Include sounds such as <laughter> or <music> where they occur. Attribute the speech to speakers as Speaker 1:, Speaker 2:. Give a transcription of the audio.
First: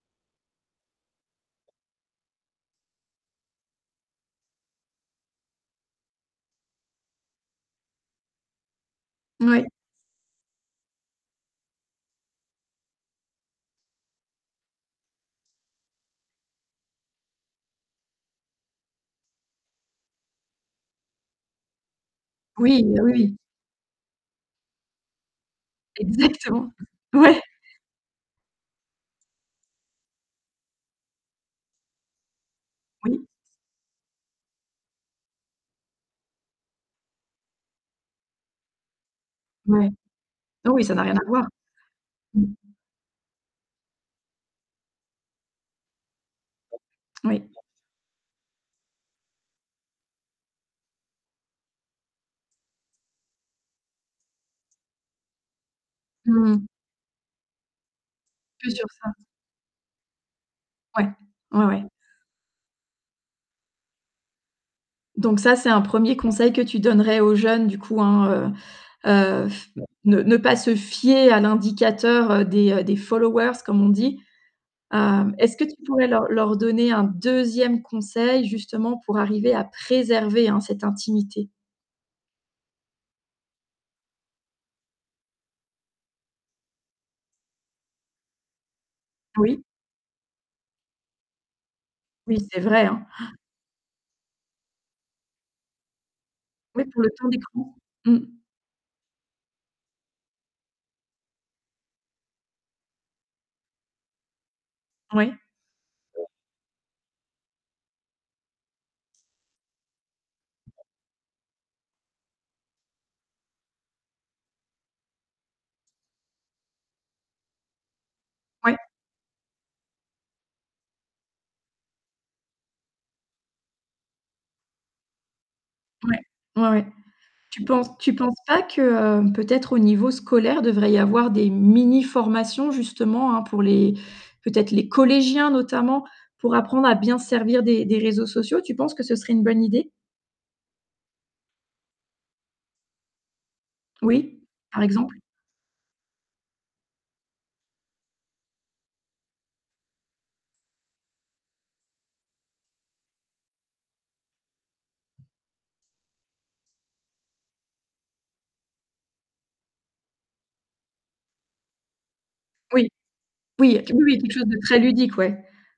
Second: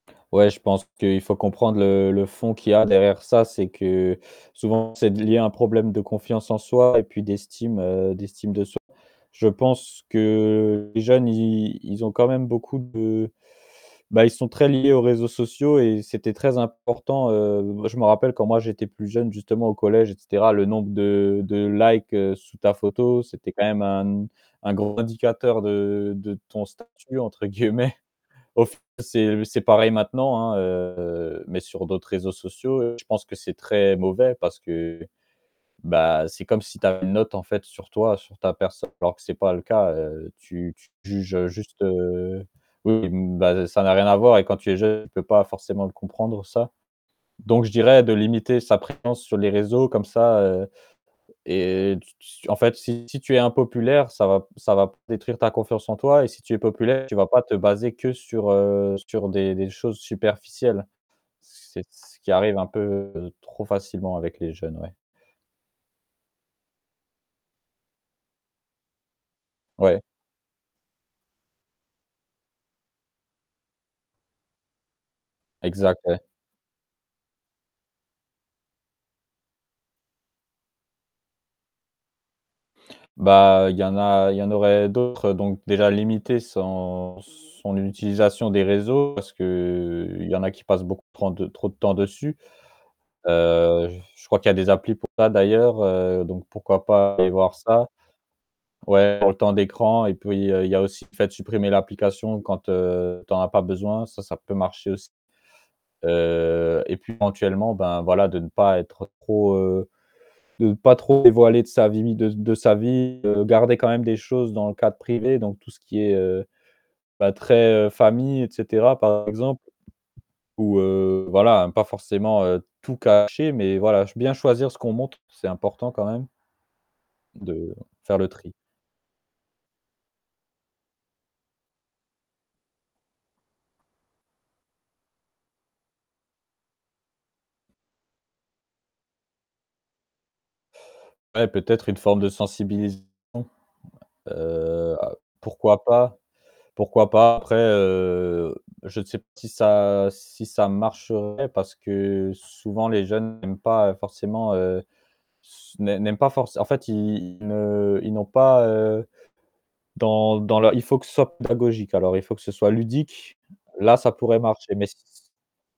Speaker 1: Ouais, je pense qu'il faut comprendre le le fond qu'il y a derrière ça, c'est que souvent, c'est lié à un problème de confiance en soi et puis d'estime, heu, d'estime de soi. Je
Speaker 2: Moui.
Speaker 1: pense que les jeunes, ils ils ont quand même beaucoup de bah ils sont très liés aux réseaux sociaux et c'était très important, heu je me rappelle quand moi j'étais plus jeune justement au collège et cetera, le nombre de de likes, heu, sous ta
Speaker 2: Oui, oui,
Speaker 1: photo,
Speaker 2: oui.
Speaker 1: c'était quand même un un gros indicateur de de ton
Speaker 2: Exactement.
Speaker 1: «statut»
Speaker 2: Ouais.
Speaker 1: entre guillemets. Of c'est c'est pareil maintenant, hein, heu, mais sur d'autres réseaux sociaux, heu, je pense
Speaker 2: Oui.
Speaker 1: que c'est très mauvais parce que, bah, c'est comme si tu avais une note en fait sur toi, sur ta personne alors que c'est pas le
Speaker 2: Ouais.
Speaker 1: cas, heu,
Speaker 2: Non
Speaker 1: tu
Speaker 2: oui,
Speaker 1: tu
Speaker 2: ça n'a rien à
Speaker 1: juges,
Speaker 2: voir.
Speaker 1: heu, juste, heu,
Speaker 2: Mmh.
Speaker 1: oui, bah, ça n'a rien à voir et quand tu es jeune, tu peux pas forcément le comprendre, ça.
Speaker 2: Oui.
Speaker 1: Donc je dirais de limiter sa présence sur les réseaux comme ça, heu, et tu tu en fait si si tu es impopulaire, ça va ça va pas détruire ta confiance en toi et si
Speaker 2: Mmh
Speaker 1: tu es
Speaker 2: mh.
Speaker 1: populaire, tu vas pas te baser que sur
Speaker 2: Que sur
Speaker 1: heu,
Speaker 2: ça.
Speaker 1: sur des des choses superficielles.
Speaker 2: Ouais. Ouais ouais.
Speaker 1: C'est ce qui arrive un peu trop facilement avec les jeunes, ouais.
Speaker 2: Donc ça c'est un 1er conseil que tu donnerais aux jeunes, du coup, hein, heu, heu, pff
Speaker 1: Ouais.
Speaker 2: ne ne pas se fier à l'indicateur, heu, des, heu, des followers comme on dit. Heu, est-ce que tu
Speaker 1: Exact,
Speaker 2: pourrais
Speaker 1: ouais.
Speaker 2: leur leur donner un 2e conseil justement pour arriver à préserver, hein, cette intimité?
Speaker 1: Bah, il y en a il y en aurait d'autres, heu, donc déjà limiter son son utilisation des réseaux parce que,
Speaker 2: Oui?
Speaker 1: heu, il y en a qui passent beaucoup trop de trop de temps dessus.
Speaker 2: Oui, c'est vrai, hein. <gasps>
Speaker 1: Heu, je crois qu'il y a des applis pour ça d'ailleurs, heu, donc pourquoi
Speaker 2: Oui, pour le
Speaker 1: pas
Speaker 2: temps
Speaker 1: aller voir
Speaker 2: d'écran.
Speaker 1: ça.
Speaker 2: Mmh.
Speaker 1: Ouais, pour le temps d'écran et puis il y a il y a aussi le fait de supprimer l'application quand, heu, t'en as pas besoin, ça, ça peut marcher aussi.
Speaker 2: Ouais.
Speaker 1: Euh, et puis éventuellement ben, voilà de ne pas être trop, heu, de ne pas trop dévoiler de sa vie de de sa vie, heu, de garder quand même des choses dans le cadre privé, donc tout ce qui est, heu, bah très, heu, famille et
Speaker 2: Ouais.
Speaker 1: cetera, par exemple. Ou, heu, voilà, pas forcément, heu, tout cacher mais voilà, je bien choisir ce qu'on montre, c'est important quand
Speaker 2: Ouais,
Speaker 1: même
Speaker 2: ouais, ouais. Tu
Speaker 1: de
Speaker 2: penses tu
Speaker 1: faire le
Speaker 2: penses
Speaker 1: tri.
Speaker 2: pas que heu, peut-être au niveau scolaire, il devrait y avoir des mini formations justement, hein, pour les peut-être les collégiens notamment pour apprendre à bien se servir des des réseaux sociaux? Tu penses que ce serait une bonne idée?
Speaker 1: Ouais peut-être une forme de sensibilisation.
Speaker 2: Oui, par
Speaker 1: Heu,
Speaker 2: exemple.
Speaker 1: pourquoi pas pourquoi pas. Après, heu, je sais pas si ça si ça marcherait parce que souvent les jeunes n'aiment pas, heu, forcément heu, n'aiment n'aiment pas for en fait ils ne ils n'ont pas, heu, dans dans leur il faut que ce soit pédagogique, alors, il faut que ce soit
Speaker 2: Oui.
Speaker 1: ludique,
Speaker 2: Oui, qu
Speaker 1: là
Speaker 2: oui,
Speaker 1: ça
Speaker 2: oui, quelque
Speaker 1: pourrait
Speaker 2: chose de
Speaker 1: marcher
Speaker 2: très
Speaker 1: mais
Speaker 2: ludique, ouais.